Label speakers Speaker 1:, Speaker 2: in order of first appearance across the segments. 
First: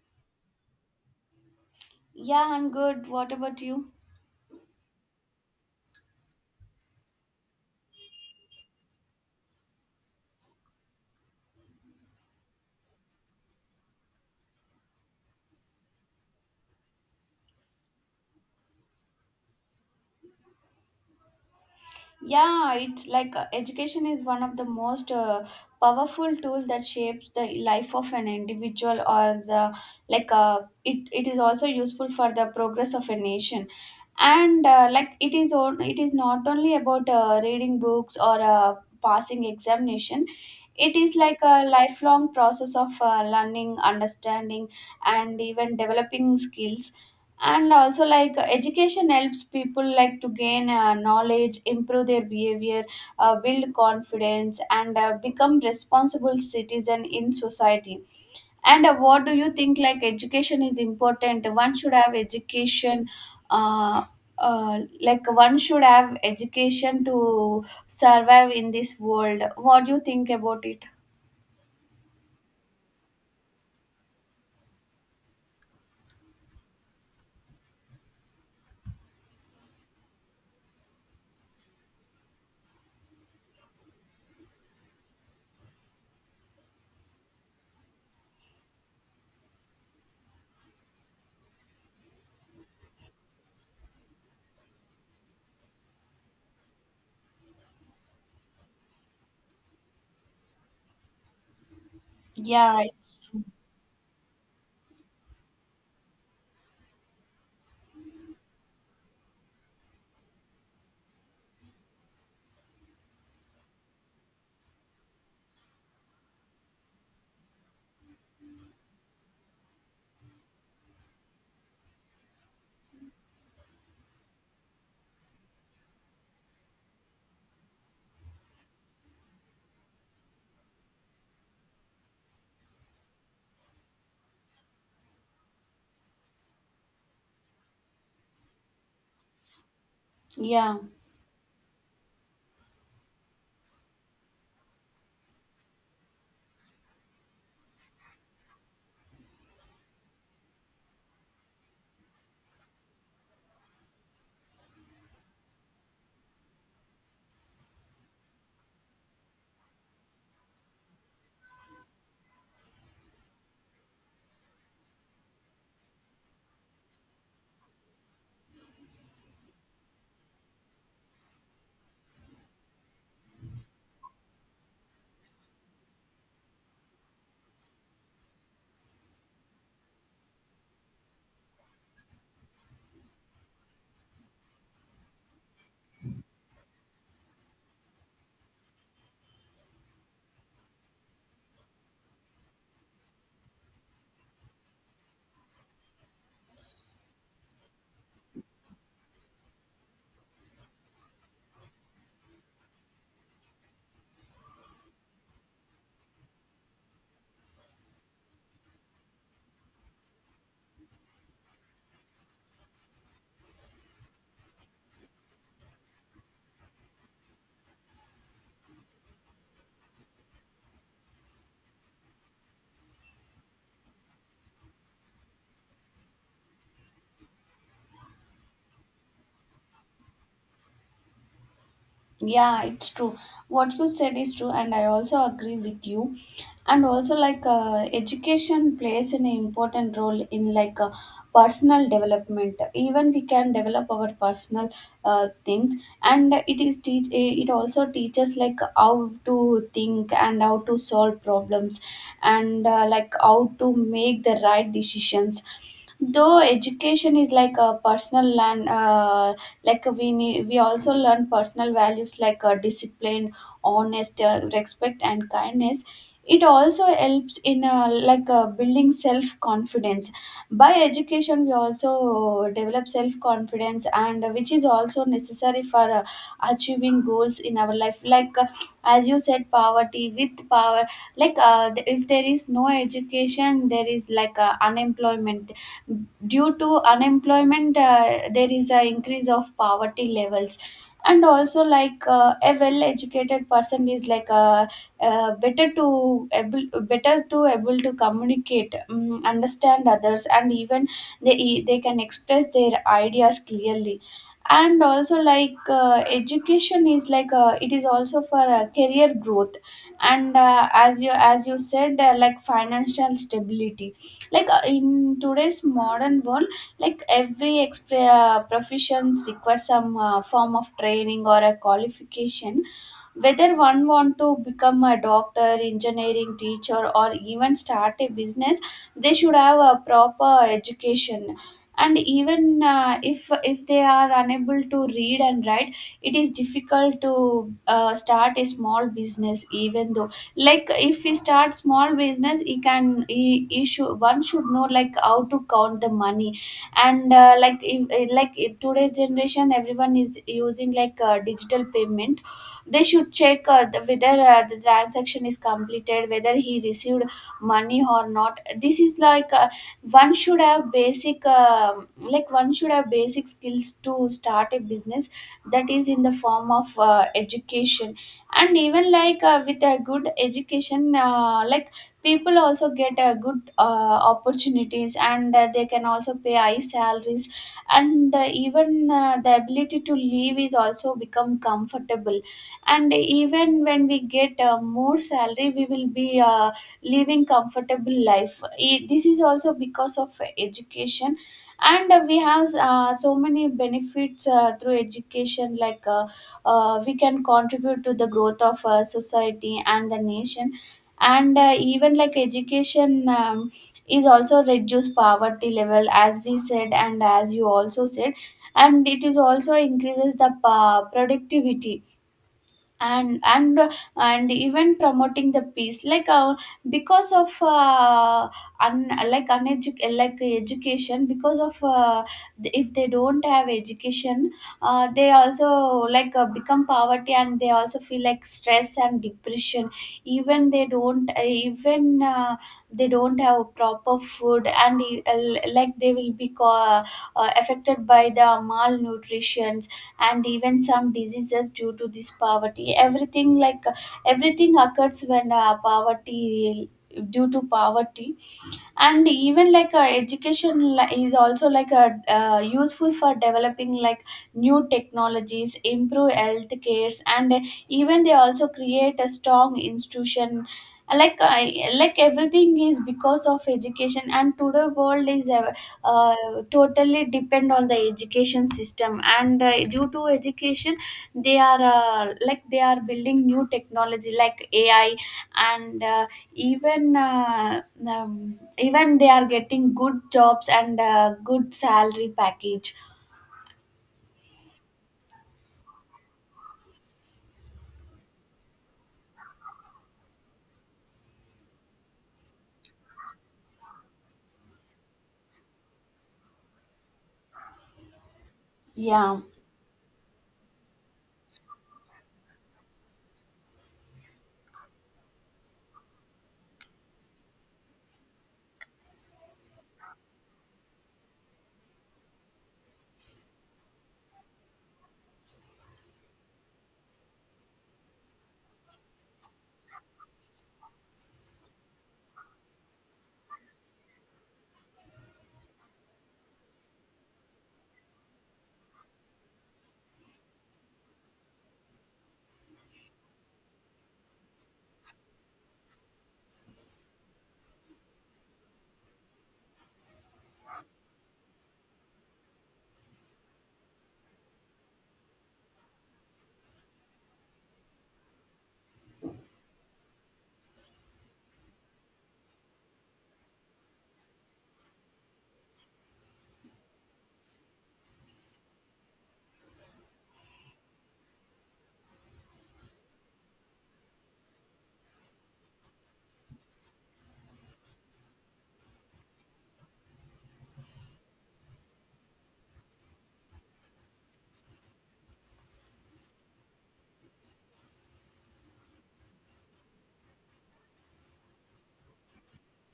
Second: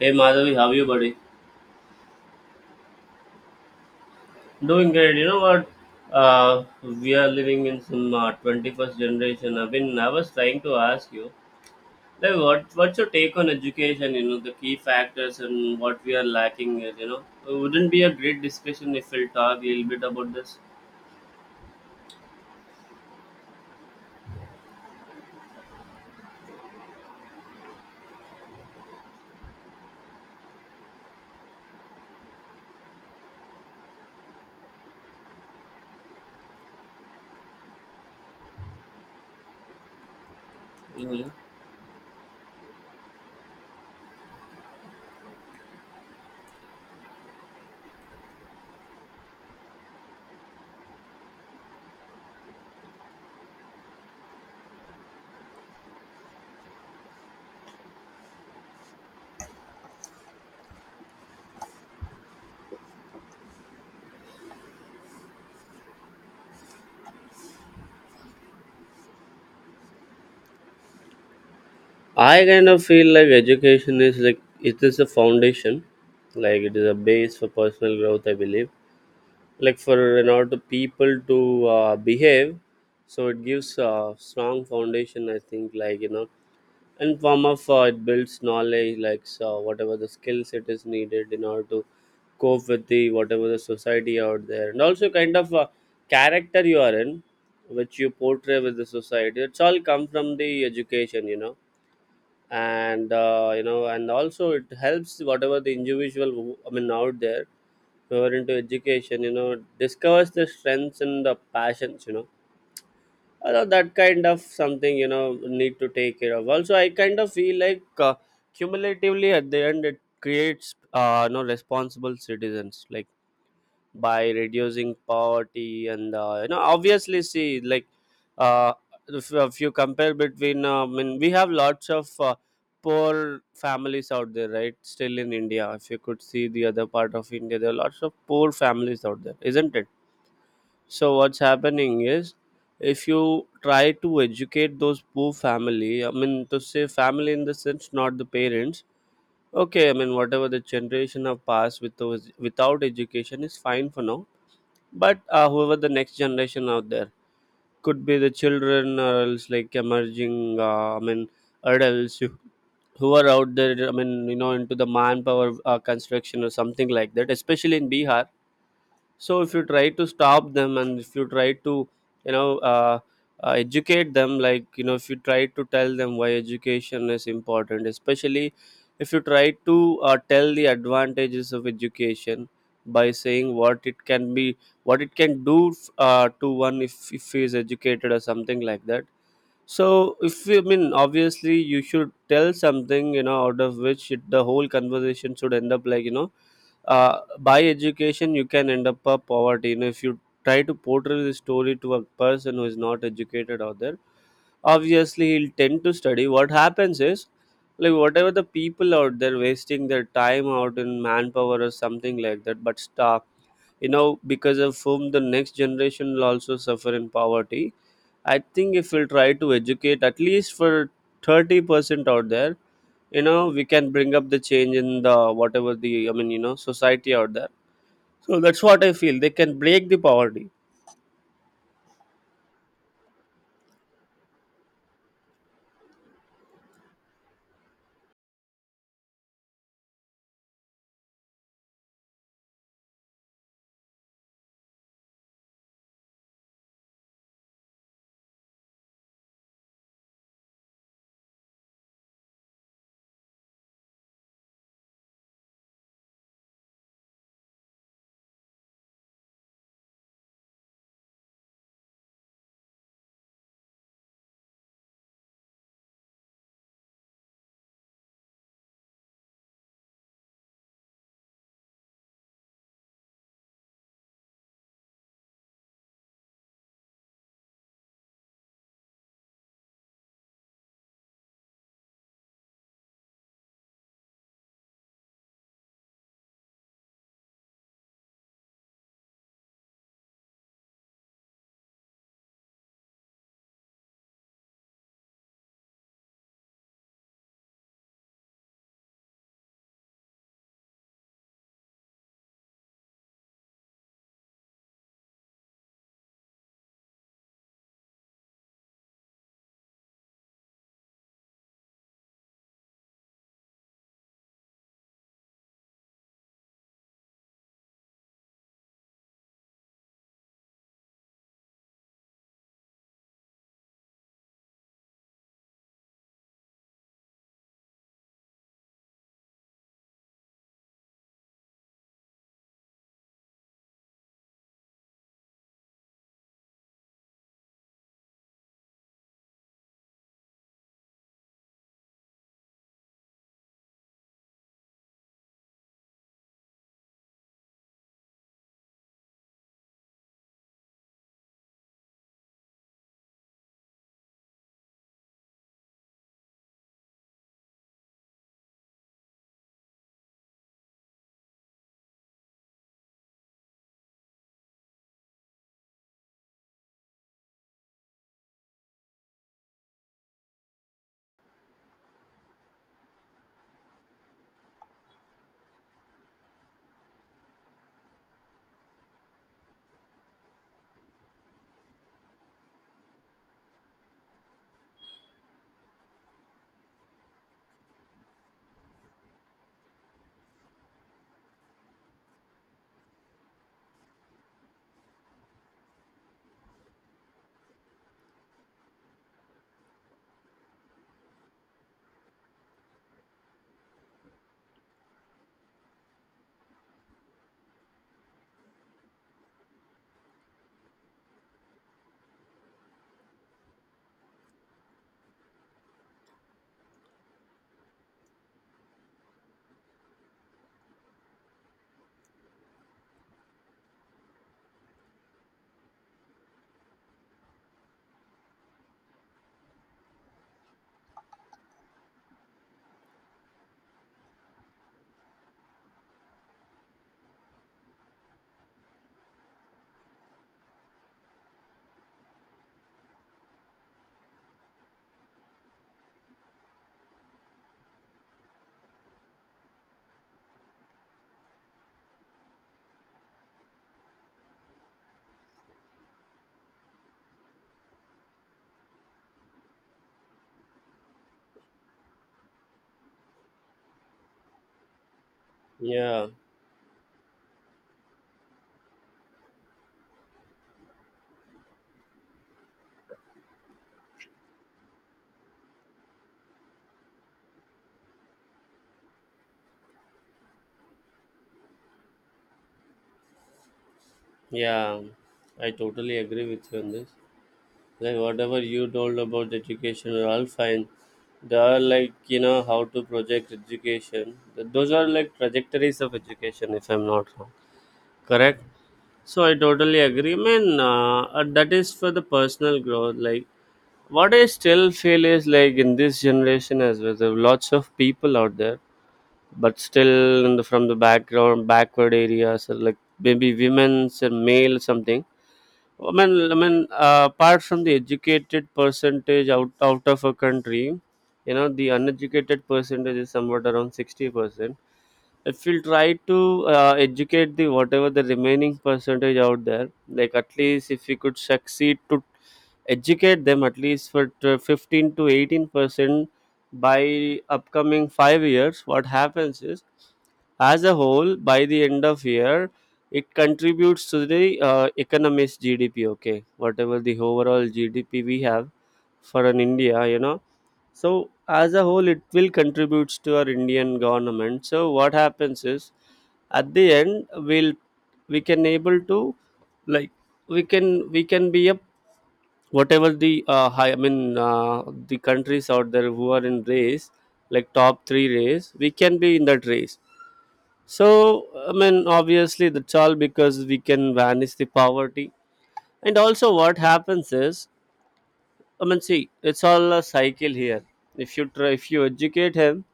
Speaker 1: Hey Madhavi, how are you, buddy?
Speaker 2: Yeah, I'm good. What about you?
Speaker 1: Doing great. You know what? Uh, we are living in some 21st generation. I mean, I was trying to ask you, like, what's your take on education? You know, the key factors and what we are lacking is, it wouldn't be a great discussion if we'll talk a little bit about this.
Speaker 2: Yeah, it's like education is one of the most powerful tool that shapes the life of an individual or the like it is also useful for the progress of a nation. And like it is it is not only about reading books or passing examination. It is
Speaker 1: Hmm.
Speaker 2: like a lifelong process of learning understanding and even developing skills. And also like education helps people like to gain knowledge improve their behavior, build confidence and become responsible citizen in society. And what do you think, like education is important, one should have education. uh, like one should have education to survive in this world. What do you think about it?
Speaker 1: I kind of feel like education is like it is a foundation, like it is a base for personal growth. I believe like for in order to people to behave, so it gives a strong foundation, I think, like, you know, and form of it builds knowledge, like so whatever the skill set is needed in order to cope with the whatever the society out there, and also kind of character you are in, which you portray with the society. It's all come from the education, you know,
Speaker 2: Yeah,
Speaker 1: and you know, and also it helps whatever the individual I mean out there, who are into education, you know, discovers the strengths and the passions, you know, although that kind of something, you know, need to take care of. Also I kind of feel like cumulatively at the end it creates no, responsible citizens, like by reducing poverty, and you know, obviously see, like uh, if you compare between I mean we have lots of poor families out there, right? Still in India, if you could see the other part of India, there are lots of poor families out there, isn't it?
Speaker 2: yeah,
Speaker 1: So what's happening is, if you try to educate those poor family, I mean to say family in the sense not the parents, okay, I mean whatever the generation have passed with those without education is fine for now, but whoever the next generation out there could be the children, or else like emerging I mean adults who are out there, I mean, you know, into the manpower, construction or something like that, especially in Bihar. So if you try to stop them and if you try to, you know, educate them, like, you know, if you try to tell them why education is important, especially if you try to tell the advantages of education by saying what it can be, what it can do to one, if he is educated or something like that. So, if you, I mean obviously, you should tell something, you know, out of which it, the whole conversation should end up, like, you know, by education you can end up a poverty. You know, if you try to portray the story to a person who is not educated out there, obviously he'll tend to study. What happens is, like whatever the people out there wasting their time out in manpower or something like that, but stuff, you know, because of whom the next generation will also suffer in poverty. I think if we'll try to educate at least for 30% out there, you know, we can bring up the change in the whatever the, I mean, you know, society out there. So that's what I feel, they can break the poverty.
Speaker 2: yeah, it's true. What you said is true, and I also agree with you. And also, like, education plays an important role in like personal development. Even we can develop our personal things, and it also teaches like how to think and how to solve problems, and like how to make the right decisions. Though education is like a personal learn like we also learn personal values like discipline, honest, respect and kindness. It also helps in like building self confidence. By education we also develop self confidence, and which is also necessary for achieving goals in our life. Like as you said, poverty with power. Like if there is no education there is like unemployment. Due to unemployment there is an increase of poverty levels. And also like a well educated person is like uh, better to able better to able to communicate, understand others, and even they can express their ideas clearly. And also like education is like it is also for career growth. And as you said like financial stability. Like in today's modern world like every professions requires some form of training or a qualification, whether one want to become a doctor, engineering teacher, or even start a business, they should have a proper education. And even if they are unable to read and write, it is difficult to start a small business. Even though like if we start small business, he can he should one should know like how to count the money. And like if, like in today's generation everyone is using like digital payment. They should check whether the transaction is completed, whether he received money or not. This is like one should have basic skills to start a business. That is in the form of education. And even like with a good education like people also get good opportunities, and they can also pay high salaries. And even the ability to live is also become comfortable. And even when we get more salary we will be living comfortable life. This is also because of education. And we have so many benefits through education. Like we can contribute to the growth of society and the nation. And even like education is also reduce poverty level as we said and as you also said. And it is also increases the productivity. And and and even promoting the peace. Like because of like like education. Because of if they don't have education, they also like become poverty, and they also feel like stress and depression. Even they don't even they don't have proper food. And uh, like they will be affected by the malnutrition. And even some diseases due to this poverty. Everything like everything occurs when poverty, due to poverty. And even like education is also like a useful for developing like new technologies, improve health cares, and even they also create a strong institution. Like like everything is because of education. And today world is
Speaker 1: Yeah,
Speaker 2: uh, totally depend on the education system. And due to education they are like they are building new technology like AI. And even even they are getting good jobs and good salary package.
Speaker 1: yeah, I totally agree with you on this, like whatever you told about education are all fine. They are like, you know, how to project education. Those are like trajectories of education, if I'm not wrong. Correct.
Speaker 2: Yeah,
Speaker 1: So I totally agree, man, that is for the personal growth. Like, what I still feel is like in this generation as well, there are lots of people out there, but still in the, from the background, backward areas, or like maybe women's and male something. I mean, apart from the educated percentage out of a country, you know, the uneducated percentage is somewhat around 60%. If we'll try to educate the whatever the remaining percentage out there, like at least if we could succeed to educate them at least for 15 to 18% by upcoming 5 years. What happens is, as a whole by the end of year, it contributes to the economy's GDP. Okay, whatever the overall GDP we have for an India, you know. So as a whole, it will contributes to our Indian government. So what happens is, at the end, we'll we can able to, like, we can be a whatever the high, I mean the countries out there who are in race, like top three race, we can be in that race. So I mean obviously that's all because we can vanish the poverty. And also what happens is, I mean, see, it's all a cycle here. If you try, if you educate him,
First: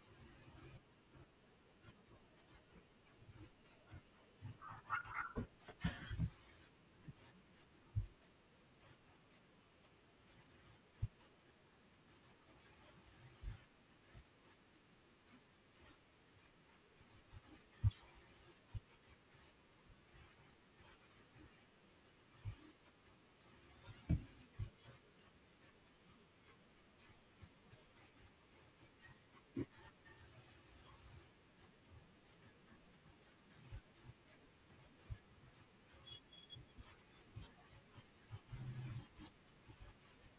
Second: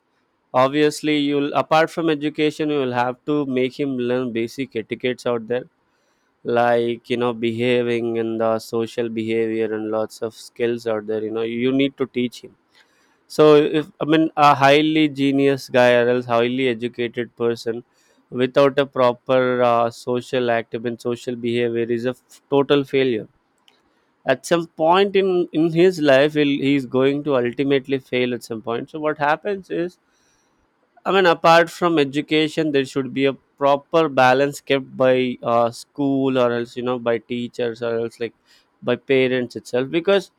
Speaker 1: obviously you'll, apart from education, you will have to make him learn basic etiquettes out there, like, you know, behaving and the social behavior and lots of skills out there. You know, you need to teach him. So, if I mean, a highly genius guy or else highly educated person without a proper social active and social behavior is a total failure at some point in his life, he'll, he's going to ultimately fail at some point. So what happens is, I mean apart from education there should be a proper balance kept by school, or else, you know, by teachers or else like by parents itself, because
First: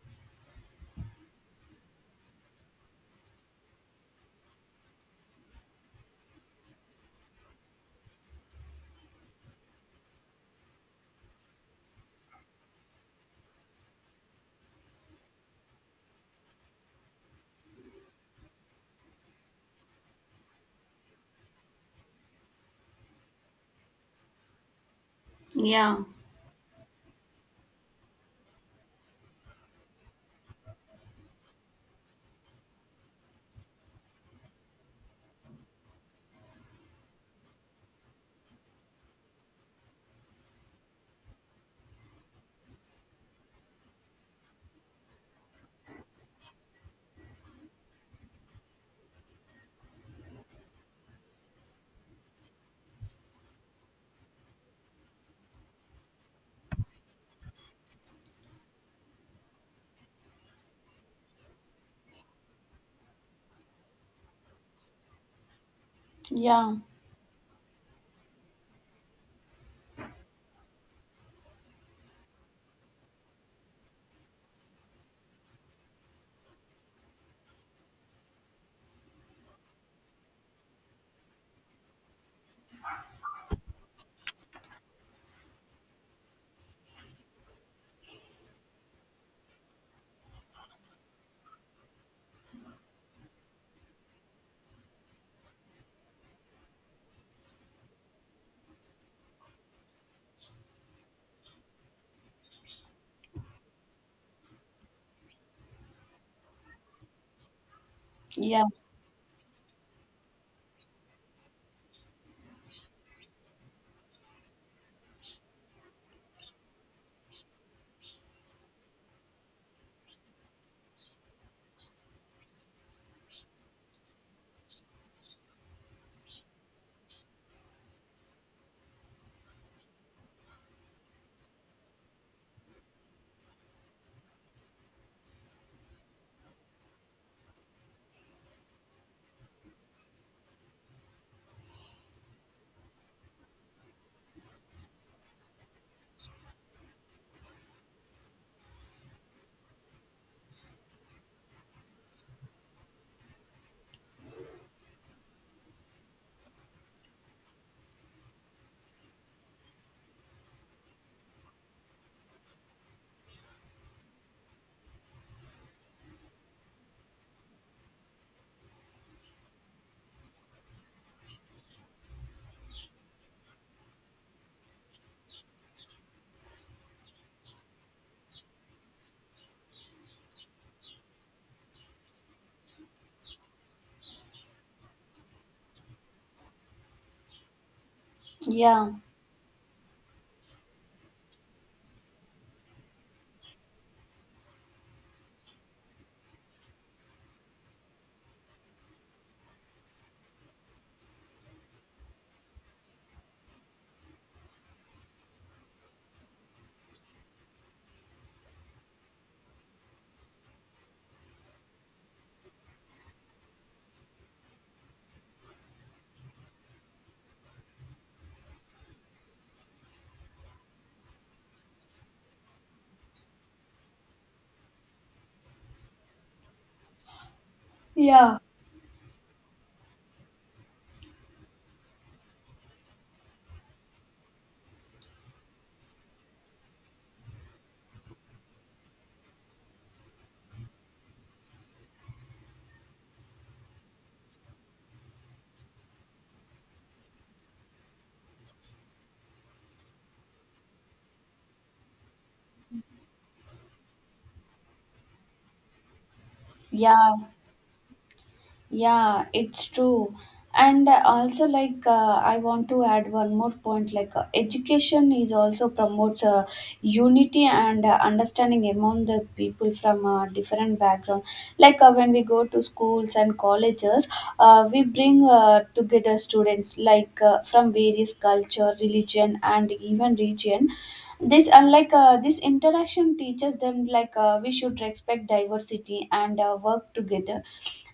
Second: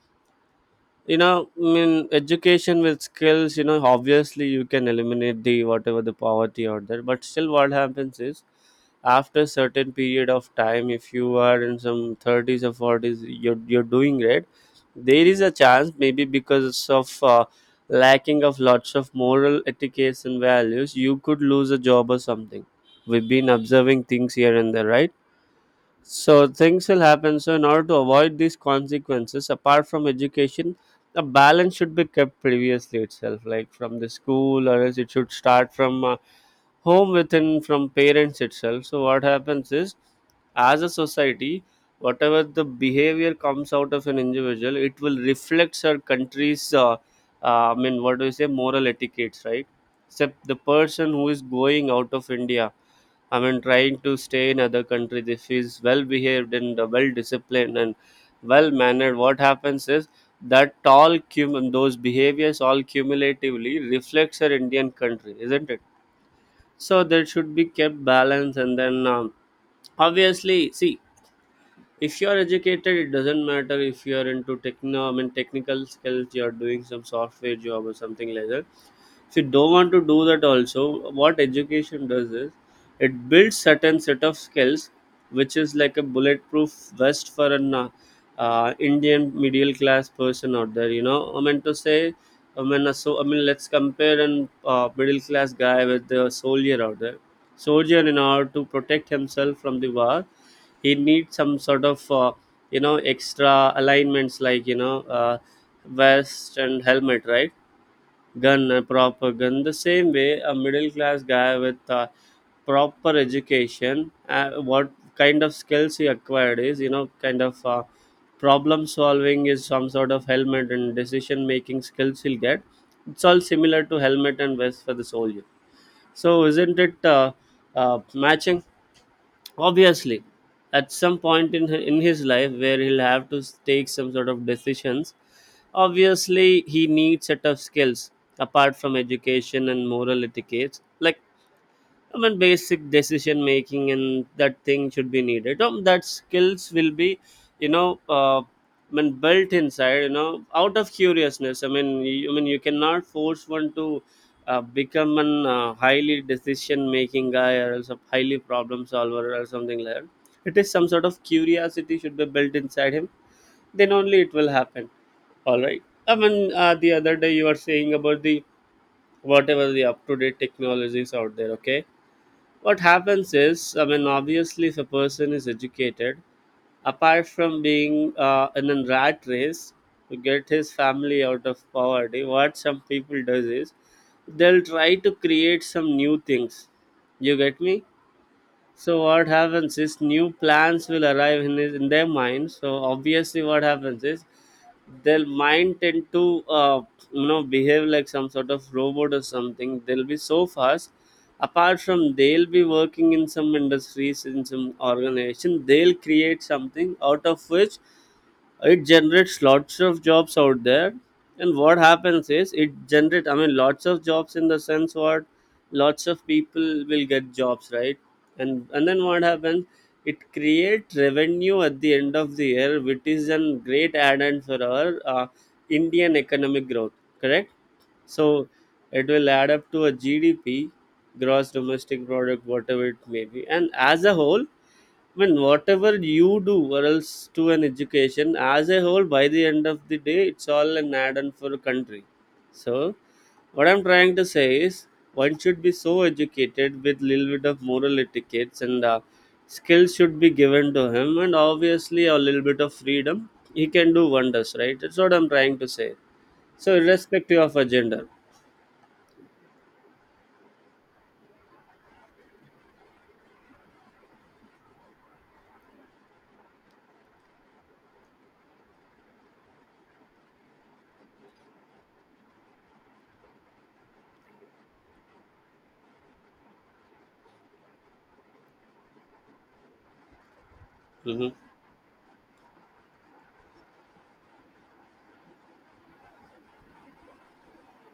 Speaker 1: you know, I mean education with skills, you know, obviously you can eliminate the whatever the poverty out there, but still what happens is, after certain period of time if you are in some 30s or 40s, you're doing great. There is a chance maybe because of lacking of lots of moral etiquettes and values you could lose a job or something. We've been observing things here and there, right?
Speaker 2: yeah,
Speaker 1: So things will happen. So in order to avoid these consequences, apart from education, a balance should be kept previously itself, like from the school, or else it should start from home within, from parents itself. So what happens is, as a society, whatever the behavior comes out of an individual, it will reflect our country's, I mean, what do you say, moral etiquettes, right? Except the person who is going out of India, I mean, trying to stay in other countries. If he's well behaved and well disciplined and well mannered, what happens is that all those behaviors all cumulatively reflects our Indian country, isn't it?
Speaker 2: yeah,
Speaker 1: So there should be kept balance, and then obviously, see, if you are educated, it doesn't matter if you are into techno, I mean, technical skills, you are doing some software job or something like that. If you don't want to do that also, what education does is, it builds certain set of skills which is like a bulletproof vest for an Indian middle class person out there, you know, I mean to say, I mean so I mean let's compare an middle class guy with the soldier out there. Soldier in order to protect himself from the war he needs some sort of you know extra alignments, like, you know, vest and helmet, right?
Speaker 2: yeah,
Speaker 1: Gun and proper gun. The same way a middle class guy with a proper education, what kind of skills he acquired is, you know, kind of problem solving is some sort of helmet, and decision making skills he'll get. It's all similar to helmet and vest for the soldier. So isn't it matching? Obviously at some point in his life where he'll have to take some sort of decisions, obviously he needs set of skills, apart from education and moral etiquette, like I mean, basic decision making and that thing should be needed. That skills will be, I mean, built inside. You know, out of curiousness. I mean, you cannot force one to become an highly decision making guy or else a highly problem solver or something like that. It is some sort of curiosity should be built inside him. Then only it will happen. All right. I mean, the other day you were saying about the whatever the up to date technologies out there. Okay, what happens is, I mean obviously if a person is educated, apart from being in a rat race to get his family out of poverty, what some people does is they'll try to create some new things. You get me?
Speaker 2: yeah,
Speaker 1: So what happens is new plans will arrive in, his, in their mind. So obviously, what happens is their mind tend to you know behave like some sort of robot or something. They'll be so fast. Apart from they'll be working in some industries in some organization, they'll create something out of which it generates lots of jobs out there. And what happens is it generate, I mean, lots of jobs in the sense what lots of people will get jobs, right? And then what happens, it creates revenue at the end of the year, which is a great add-on for our Indian economic growth, correct? So
Speaker 2: yeah,
Speaker 1: it will add up to a GDP, gross domestic product, whatever it may be. And as a whole, when whatever you do or else to an education as a whole, by the end of the day it's all an add-on for a country. So what I'm trying to say is, one should be so educated with little bit of moral etiquettes and skills should be given to him, and obviously a little bit of freedom, he can do wonders, right? That's what I'm trying to say. So
Speaker 2: yeah.
Speaker 1: irrespective of a gender.
Speaker 2: Yeah, it's true. And also, like, I want to add one more point. Like, education is also promotes unity and understanding among the people from different background. Like, when we go to schools and colleges, we bring together students like from various culture, religion, and even region.
Speaker 1: Mhm.
Speaker 2: This interaction teaches them like we should respect diversity and work together.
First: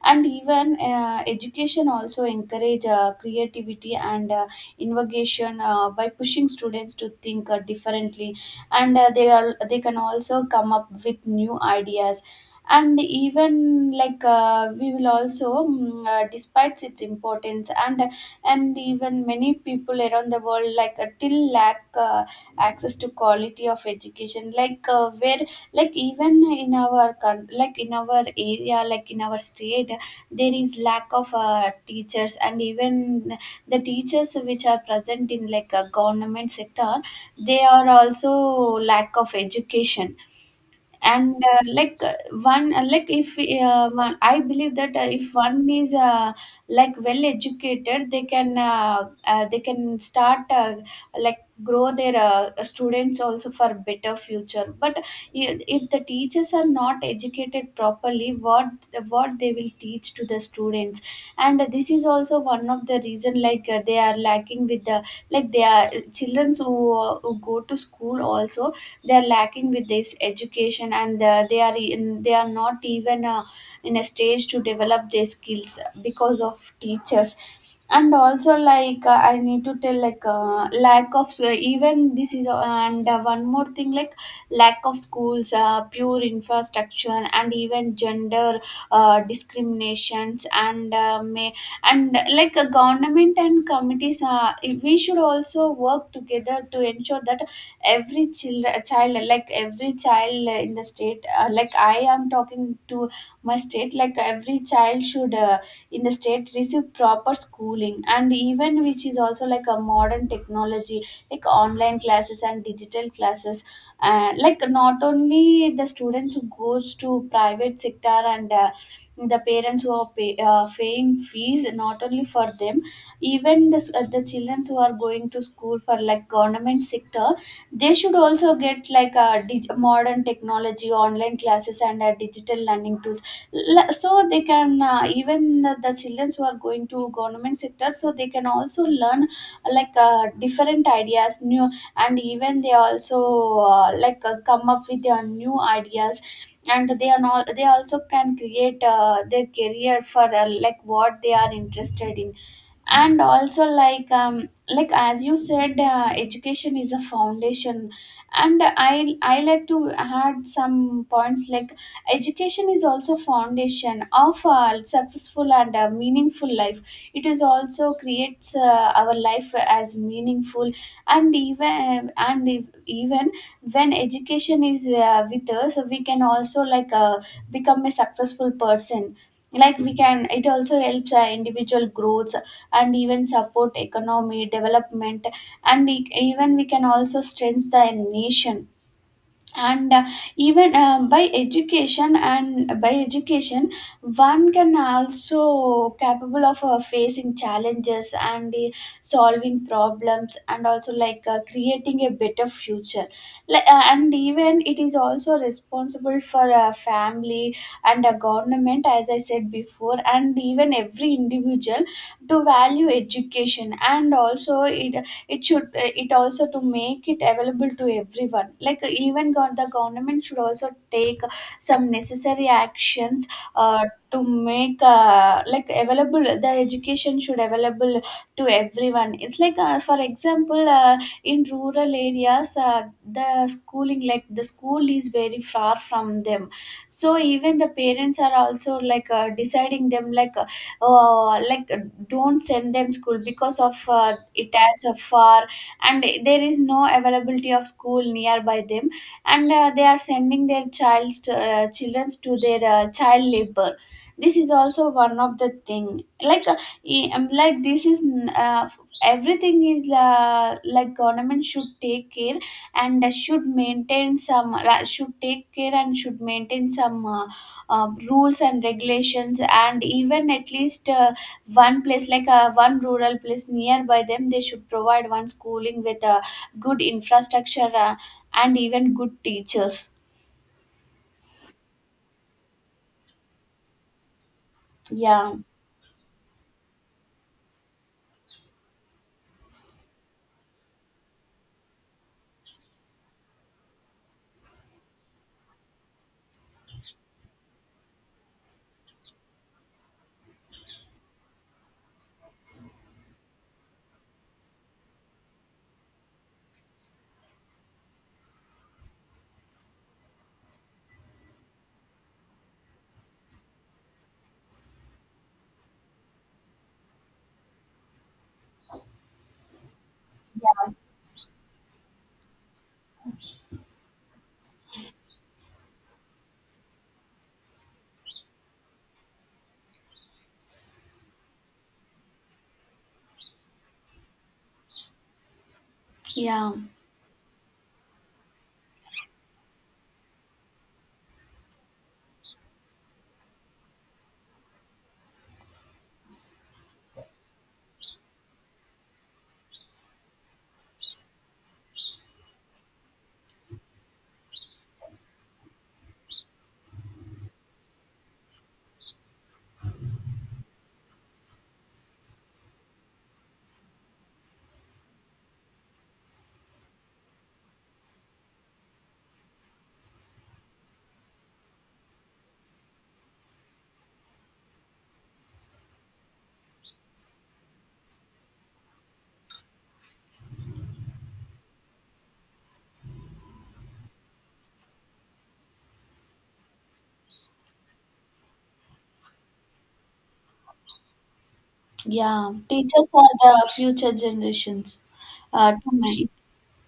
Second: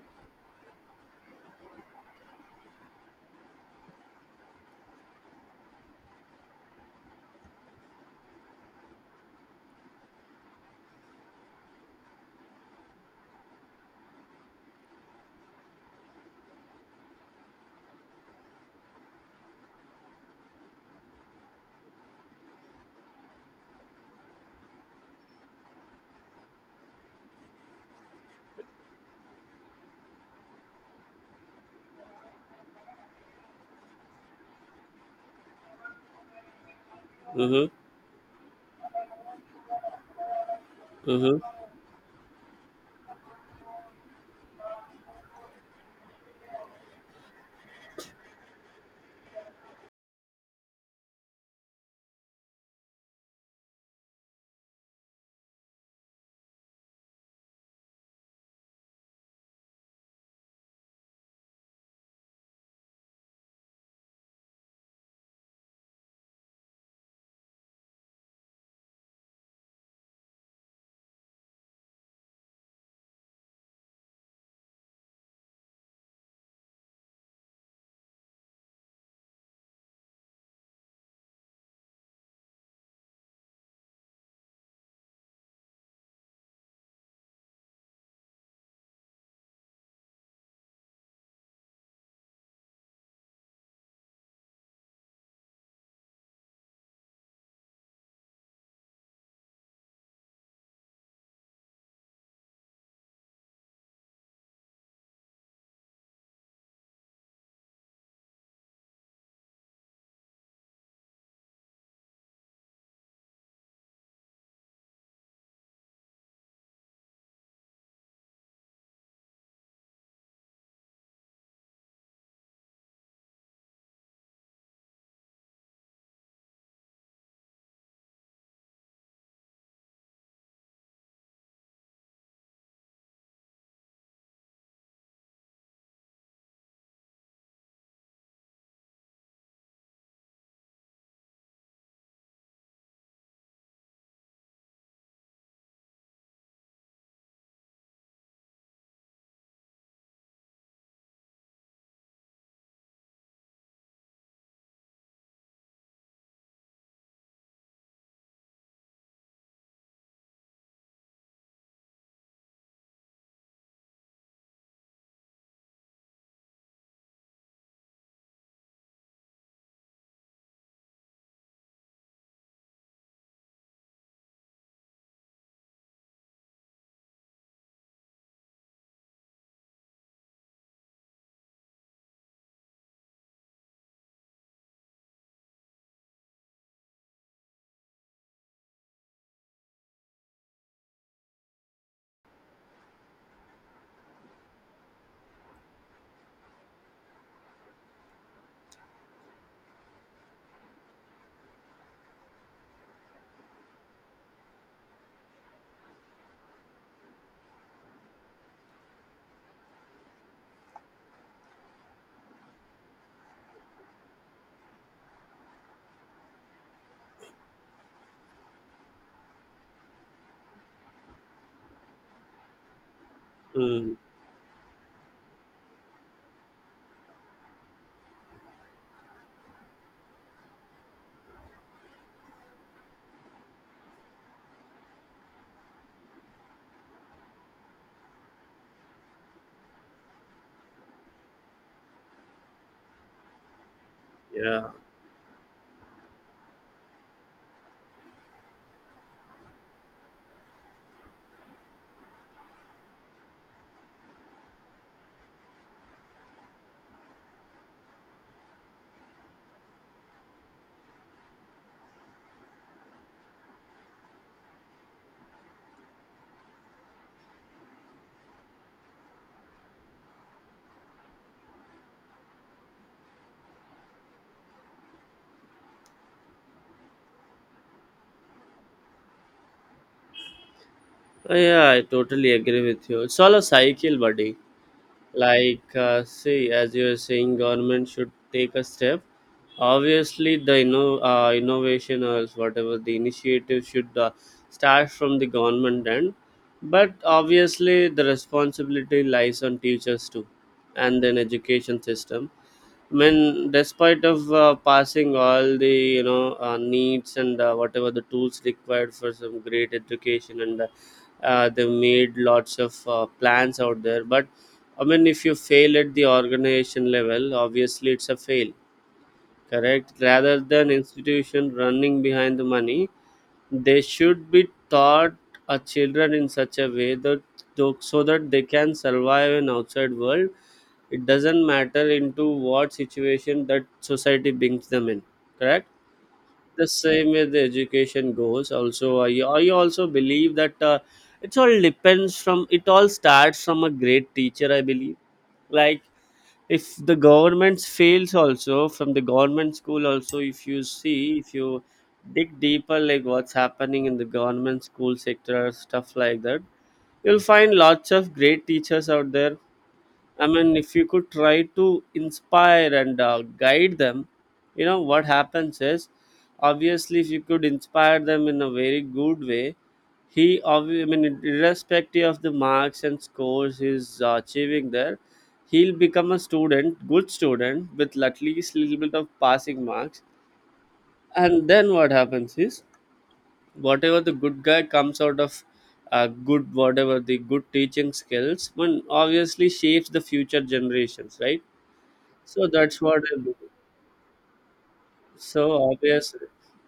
Speaker 2: And even education also encourage creativity and innovation, by pushing students to think differently. And they can also come up with new ideas. And even like we will also despite its importance. And even many people around the world like till lack access to quality of education. Like where like even in our like in our area, like in our state, there is lack of teachers. And even the teachers which are present in like a government sector, they
Speaker 1: Mhm.
Speaker 2: are also lack of education.
Speaker 1: Mhm.
Speaker 2: And like one like if one, I believe that if one is like well educated, they can start like grow their students also for better future. But if the teachers are not educated properly, what they will teach to the students. And this is also one of the reason, like they are lacking with the like they are children who go to school also, they are lacking with this education. And they are not even in a stage to develop their skills because of teachers. And also like I need to tell, like lack of even this is and one more thing like lack of schools, pure infrastructure, and even gender discriminations, and may, and like government and committees, we should also work together to ensure that every child in the state, like I am talking to my state, like every child should in the state receive proper schooling. And even which is also like a modern technology, like online classes and digital classes. And like not only the students who goes to private sector and the parents who are paying fees, not only for them. Even the children who are going to school for like government sector, they should also get like a modern technology, online classes and digital learning tools. So they can even the children who are going to government sector, so they can also learn like different ideas new. And even they also like come up with their new ideas. And they are not, they also can create their career for like what they are interested in. And also like as you said education is a foundation. And I like to add some points. Like education is also foundation of a successful and a meaningful life. It is also creates our life as meaningful. And even and if, even when education is with us, we can also like become a successful person. Like we can it also helps our individual growth and even support economy development. And even we can also strengthen the nation. And even by education, one can also capable of facing challenges and solving problems, and also like creating a better future. Like, and even it is also responsible for a family and a government, as I said before. And even every individual to value education. And also it should it also to make it available to everyone. Like even the government should also take some necessary actions, uh,
Speaker 1: Mm.
Speaker 2: to make like available, the education should available to everyone. It's like for example in rural areas the school is very far from them. So even the parents are also like deciding them, like don't send them school because of it
Speaker 1: Yeah.
Speaker 2: has a far. And there is no availability of school nearby them. And they are sending their children's to their Child labor, this is also one of the thing e- um, like this is n- uh, everything is like government should take care and should maintain some should take care and should maintain some rules and regulations, and even at least one rural place nearby them, they should provide one schooling with a good infrastructure and even good teachers.
Speaker 1: Oh, yeah, I totally agree with you. It's all a cycle, buddy.
Speaker 2: yeah
Speaker 1: Like, see, as you are saying, government should take a step. Obviously the innovation or else whatever the initiative should start from the government end, but obviously the responsibility lies on teachers too, and then education system. I mean, despite of passing all the needs and whatever the tools required for some great education, and they made lots of plans out there. But I mean, if you fail at the organization level, obviously it's a fail, correct? Rather
Speaker 2: yeah
Speaker 1: than institution running behind the money, they should be taught our children in such a way that so that they can survive in outside world. It doesn't matter into what situation that society brings them in, correct?
Speaker 2: yeah
Speaker 1: The same way the education goes. Also, I also believe that it all depends from it all starts from a great teacher. I believe, like, if the government fails also, from the government school also, if you see, if you dig deeper, like what's happening in the government school sector, stuff like that, you'll find lots of great teachers out there. I mean, if you could try to inspire and guide them, you know, what happens is, obviously if you could inspire them in a very good way, I mean, irrespective of the marks and scores he's achieving there, he'll become a student, good student, with at least little bit of passing marks. And then what happens is, whatever the good guy comes out of good, whatever the good teaching skills, one obviously shapes the future generations, right?
Speaker 2: yeah
Speaker 1: So that's
Speaker 2: Teachers
Speaker 1: what
Speaker 2: are
Speaker 1: I do.
Speaker 2: the future generations,
Speaker 1: So
Speaker 2: to me.
Speaker 1: obvious.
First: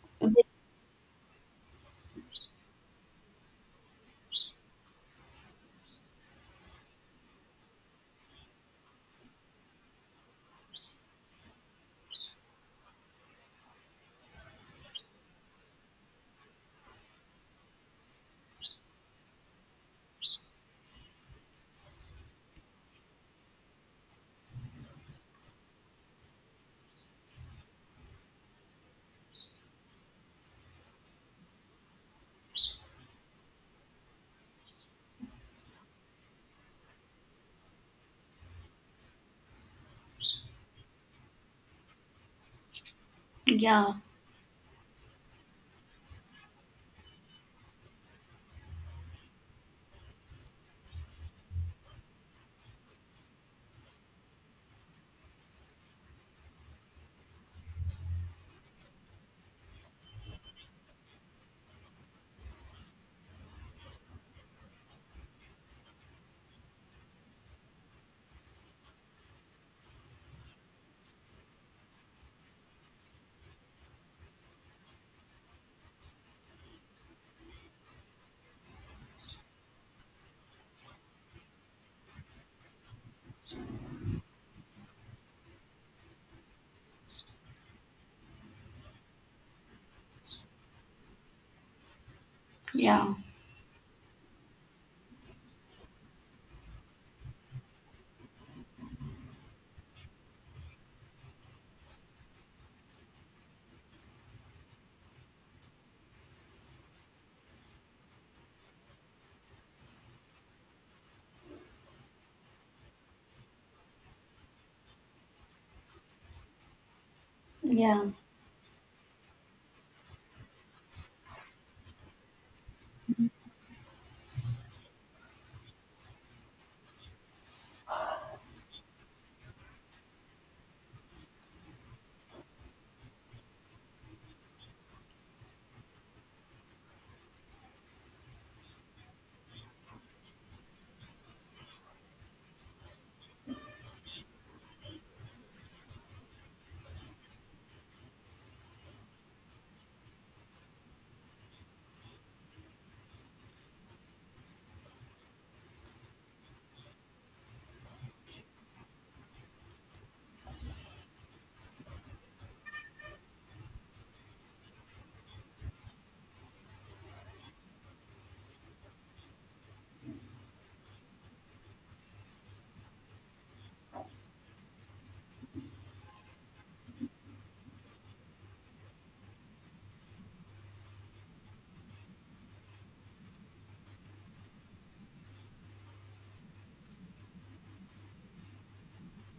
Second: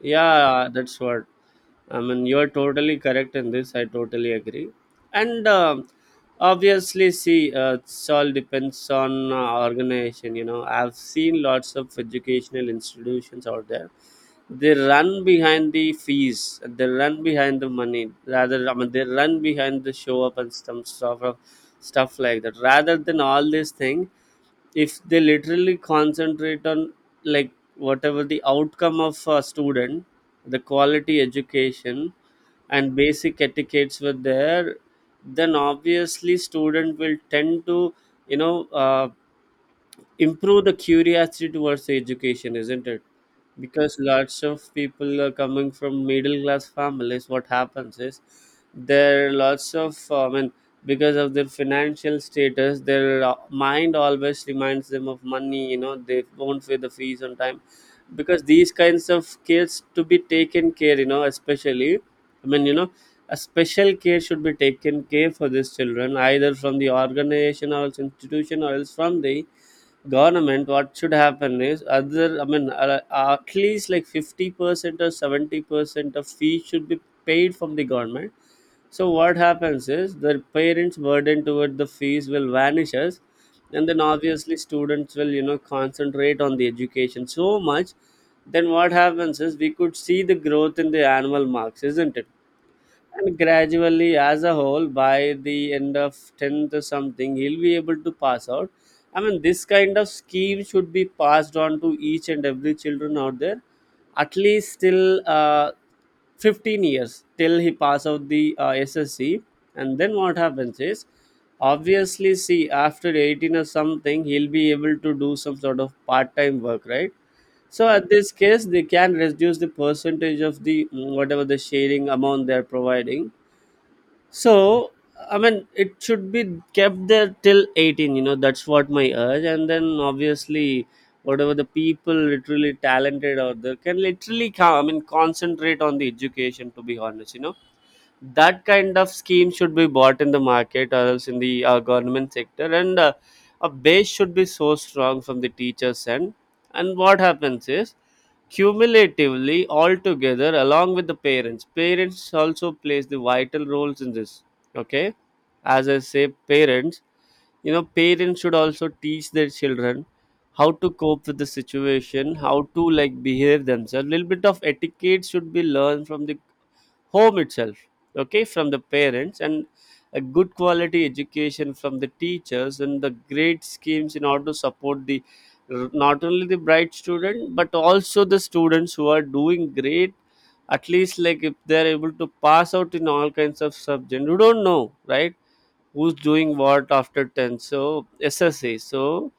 Speaker 1: Yeah, that's what. I mean, you're totally correct in this. I totally agree. And obviously, see, it's all depends on organization. You know, I've seen lots of educational institutions out there. They run behind the fees. They run behind the money. Rather, I mean, they run behind the show up and some stuff, of stuff like that. Rather than all these things, if they literally concentrate on, like, whatever the outcome of a student, the quality education, and basic etiquettes were there, then obviously student will tend to, you know uh, improve the curiosity towards education, isn't it?
Speaker 2: yeah
Speaker 1: Because lots of people are coming from middle class families. What happens is, there are lots of, I mean, because of their financial status, their mind always reminds them of money. You know, they won't pay the fees on time. Because these kinds of kids to be taken care, you know, especially, I mean, you know, a special care should be taken care for these children either from the organization or else institution or else from the government. What should happen is, other I mean at least like 50% or 70% of fees should be paid from the government. So what happens is, the parents burden toward the fees will vanishes, and then obviously students will, you know, concentrate on the education so much. Then what happens is, we could see the growth in the annual marks, isn't it?
Speaker 2: yeah
Speaker 1: And gradually, as a whole, by the end of 10th or something, he'll be able to pass out. I mean, this kind of scheme should be passed on to each and every children out there, at least till 15 years, till he pass out the SSC. And then what happens is, obviously, see, after 18 or something, he'll be able to do some sort of part-time work, right? So
Speaker 2: yeah
Speaker 1: at this case, they can reduce the percentage of the whatever the sharing amount they're providing. So, I mean, it should be kept there till 18, you know, that's what my urge. And then obviously, whatever the people literally talented out there can literally come, I mean, concentrate on the education, to be honest, you know. That kind of scheme should be bought in the market or else in the government sector, and a base should be so strong from the teachers end. And what happens is, cumulatively all together along with the parents, also plays the vital roles in this, okay? As I say parents, you know, parents should also teach their children how to cope with the situation, how to, like, behave themselves, little bit of etiquette should be learned from the home itself, okay? From the parents, and a good quality education from the teachers, and the great schemes in order to support the not only the bright student but also the students who are doing great. At least like, if they're able to pass out in all kinds of subjects, you don't know right who's doing what after 10. So SSA, so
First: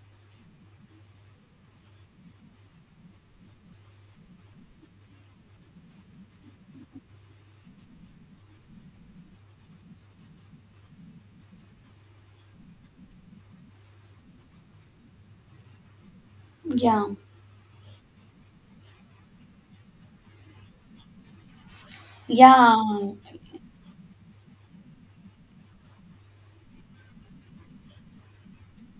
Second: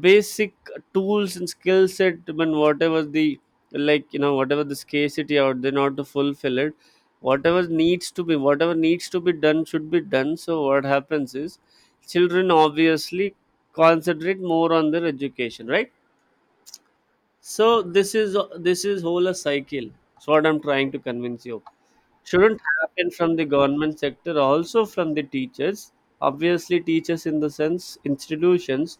Speaker 1: basic tools and skill set. I, whatever the, like, you know, whatever the scarcity out there, not to fulfill it, whatever needs to be, whatever needs to be done should be done. So what happens is, children obviously concentrate more on their education, right?
Speaker 2: yeah
Speaker 1: So this is, this is whole a cycle. So what I'm trying to convince you, shouldn't
Speaker 2: yeah
Speaker 1: happen from the government sector, also from the teachers. Obviously, teachers in the sense institutions,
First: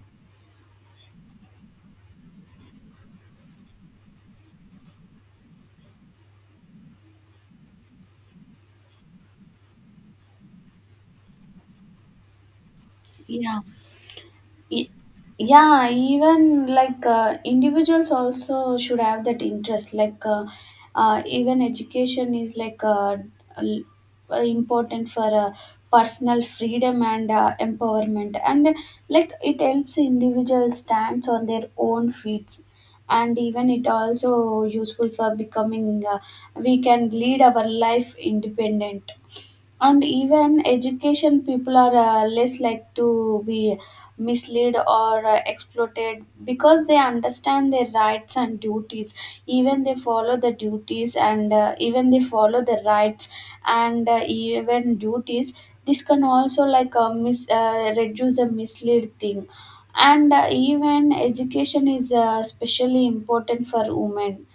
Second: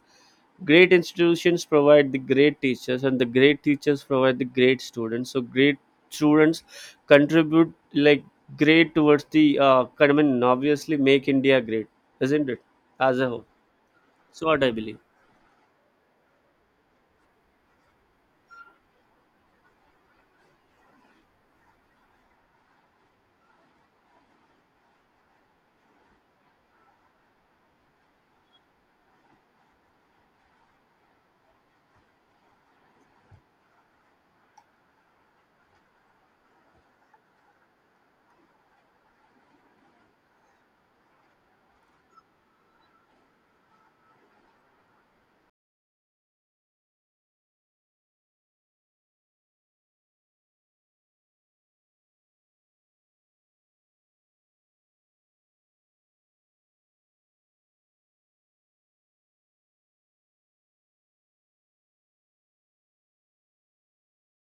Speaker 1: great institutions provide the great teachers, and the great teachers provide the great students. So great students contribute like great towards the common. Obviously, make India great, isn't it? As a whole,
Speaker 2: yeah
Speaker 1: so what I
Speaker 2: Y-
Speaker 1: believe.
Speaker 2: yeah Even individuals also should have that interest, even education is l- important for personal freedom and empowerment, and like it helps individuals stands on their own feet, and even it also useful for becoming we can lead our life independent. And even education people are less like to be misled or exploited because they understand their rights and duties. Even they follow the duties and even they follow the rights and even duties. This can also reduce a mislead thing. And even education is especially important for women,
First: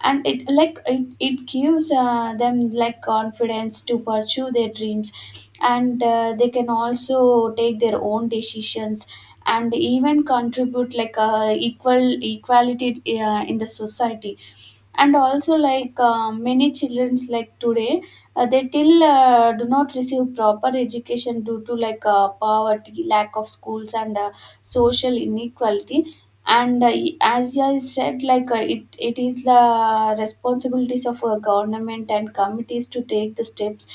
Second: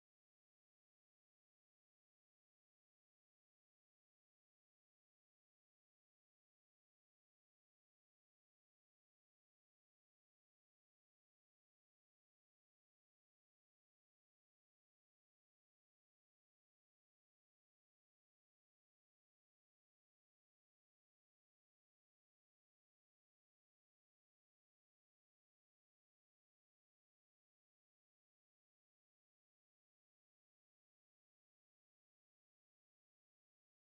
Speaker 2: and it gives them like confidence to pursue their dreams, and they can also take their own decisions and even contribute like equality in the society. And also many childrens like today, they till do not receive proper education due to poverty, lack of schools, and social inequality. And as I said it is the responsibilities of a government and committees to take the steps.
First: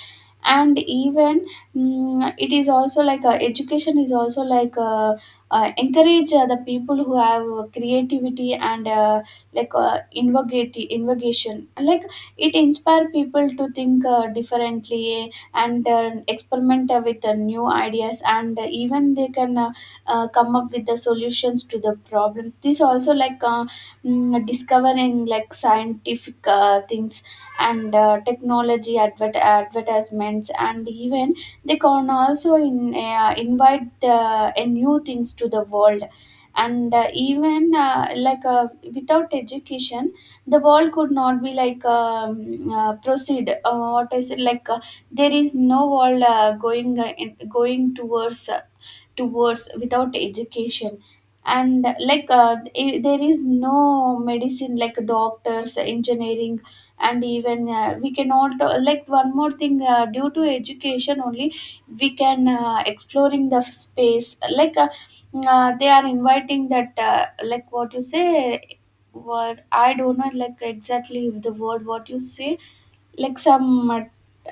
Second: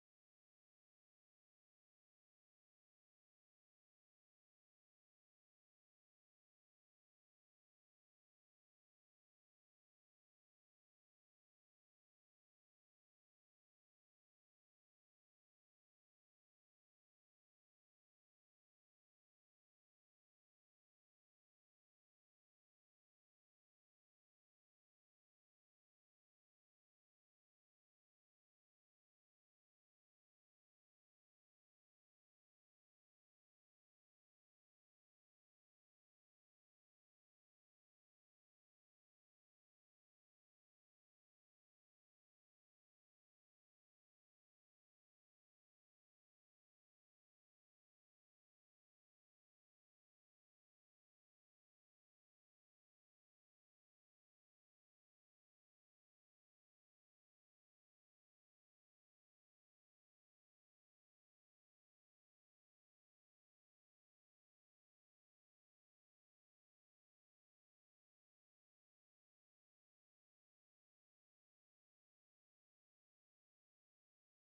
Speaker 2: And even, it is also education is also encourage the people who have creativity and invocation, like it inspire people to think differently and experiment with new ideas, and even they can come up with the solutions to the problems. This also discovering like scientific things and advertisements. And even they can also invite a new things to the world. And even like Without education, the world could not be like proceed, what I said, there is no world going going towards towards without education. And there is no medicine, like doctors, engineering. And even we cannot like one more thing, due to education only we can exploring the space. like uh, they are inviting that, like what you say what I don't know like exactly the word what you say, like some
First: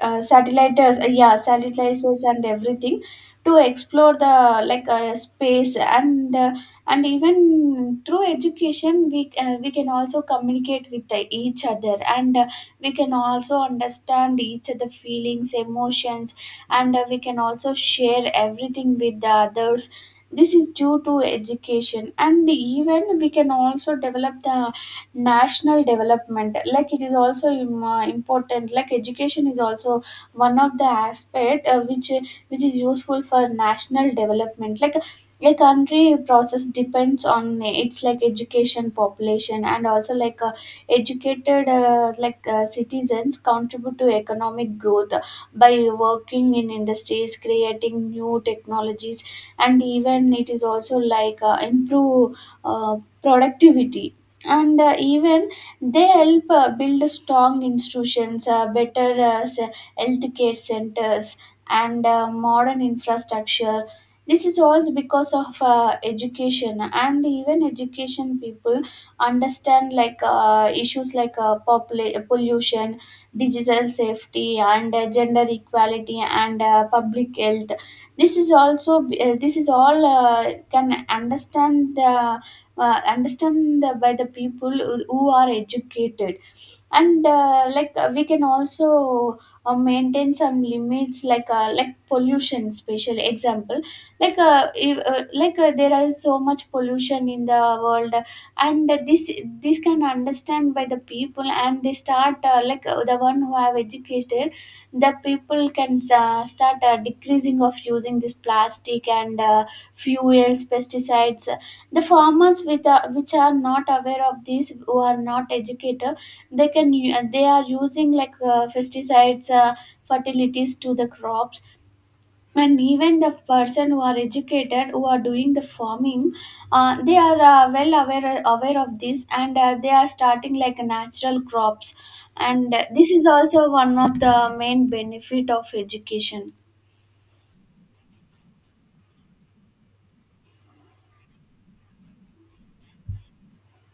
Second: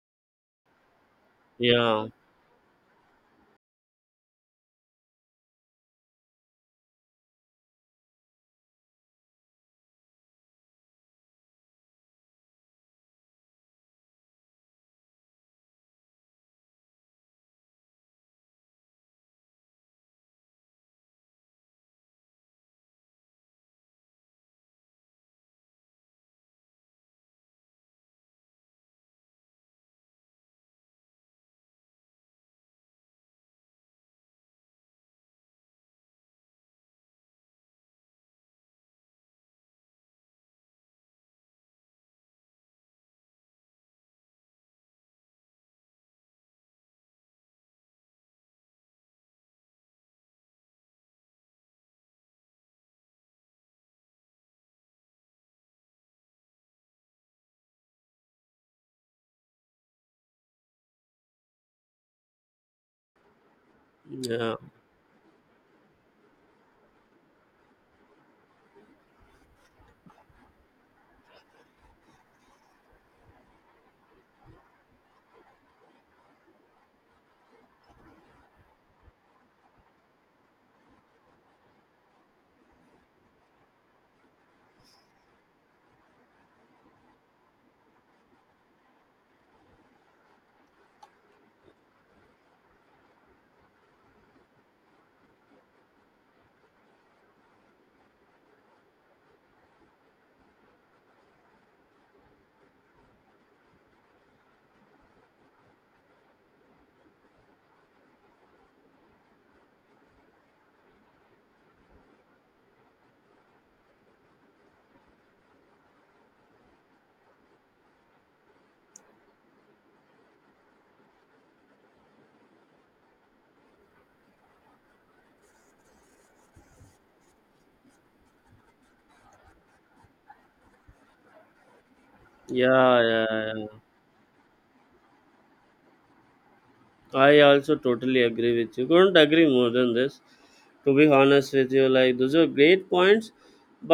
Speaker 2: satellite, yeah, satellites
Speaker 1: Yeah,
Speaker 2: and everything to explore the space. And and even through education we can also communicate with each other, and we can also understand each other feelings, emotions, and we can also share everything with the others. This is due to education. And even we can also develop the national development, like it is also important. Like education is also one of the aspect which which is useful for national development. Like a country process depends on its like education population, and also educated citizens contribute to economic growth by working in industries, creating new technologies. And even it is also improve uh, productivity. And even they help build strong institutions, better health care centers, and modern infrastructure. This
Speaker 1: yeah,
Speaker 2: is also because of education. And even education people understand issues like pollution, digital safety, and gender equality, and public health. This is also, this is all can understand the, understand the, by the people who are educated. And like We can also maintain some limits like pollution, special example, like if, like there is so much pollution in the world, and this can understand by the people, and they start the one who have educated the people can start decreasing of using this plastic and fuels, pesticides. The farmers with which are not aware of this, who are not educated, they are using like pesticides, fertilities to the crops. And even the person who are educated, who are doing the farming, they are well aware of this, and they are starting like natural crops. And
Speaker 1: yeah,
Speaker 2: this is
Speaker 1: yeah. yeah.
Speaker 2: also one of the main benefit of education.
Speaker 1: I also totally agree with you. Couldn't agree more than this. To be honest with you, like those are great points.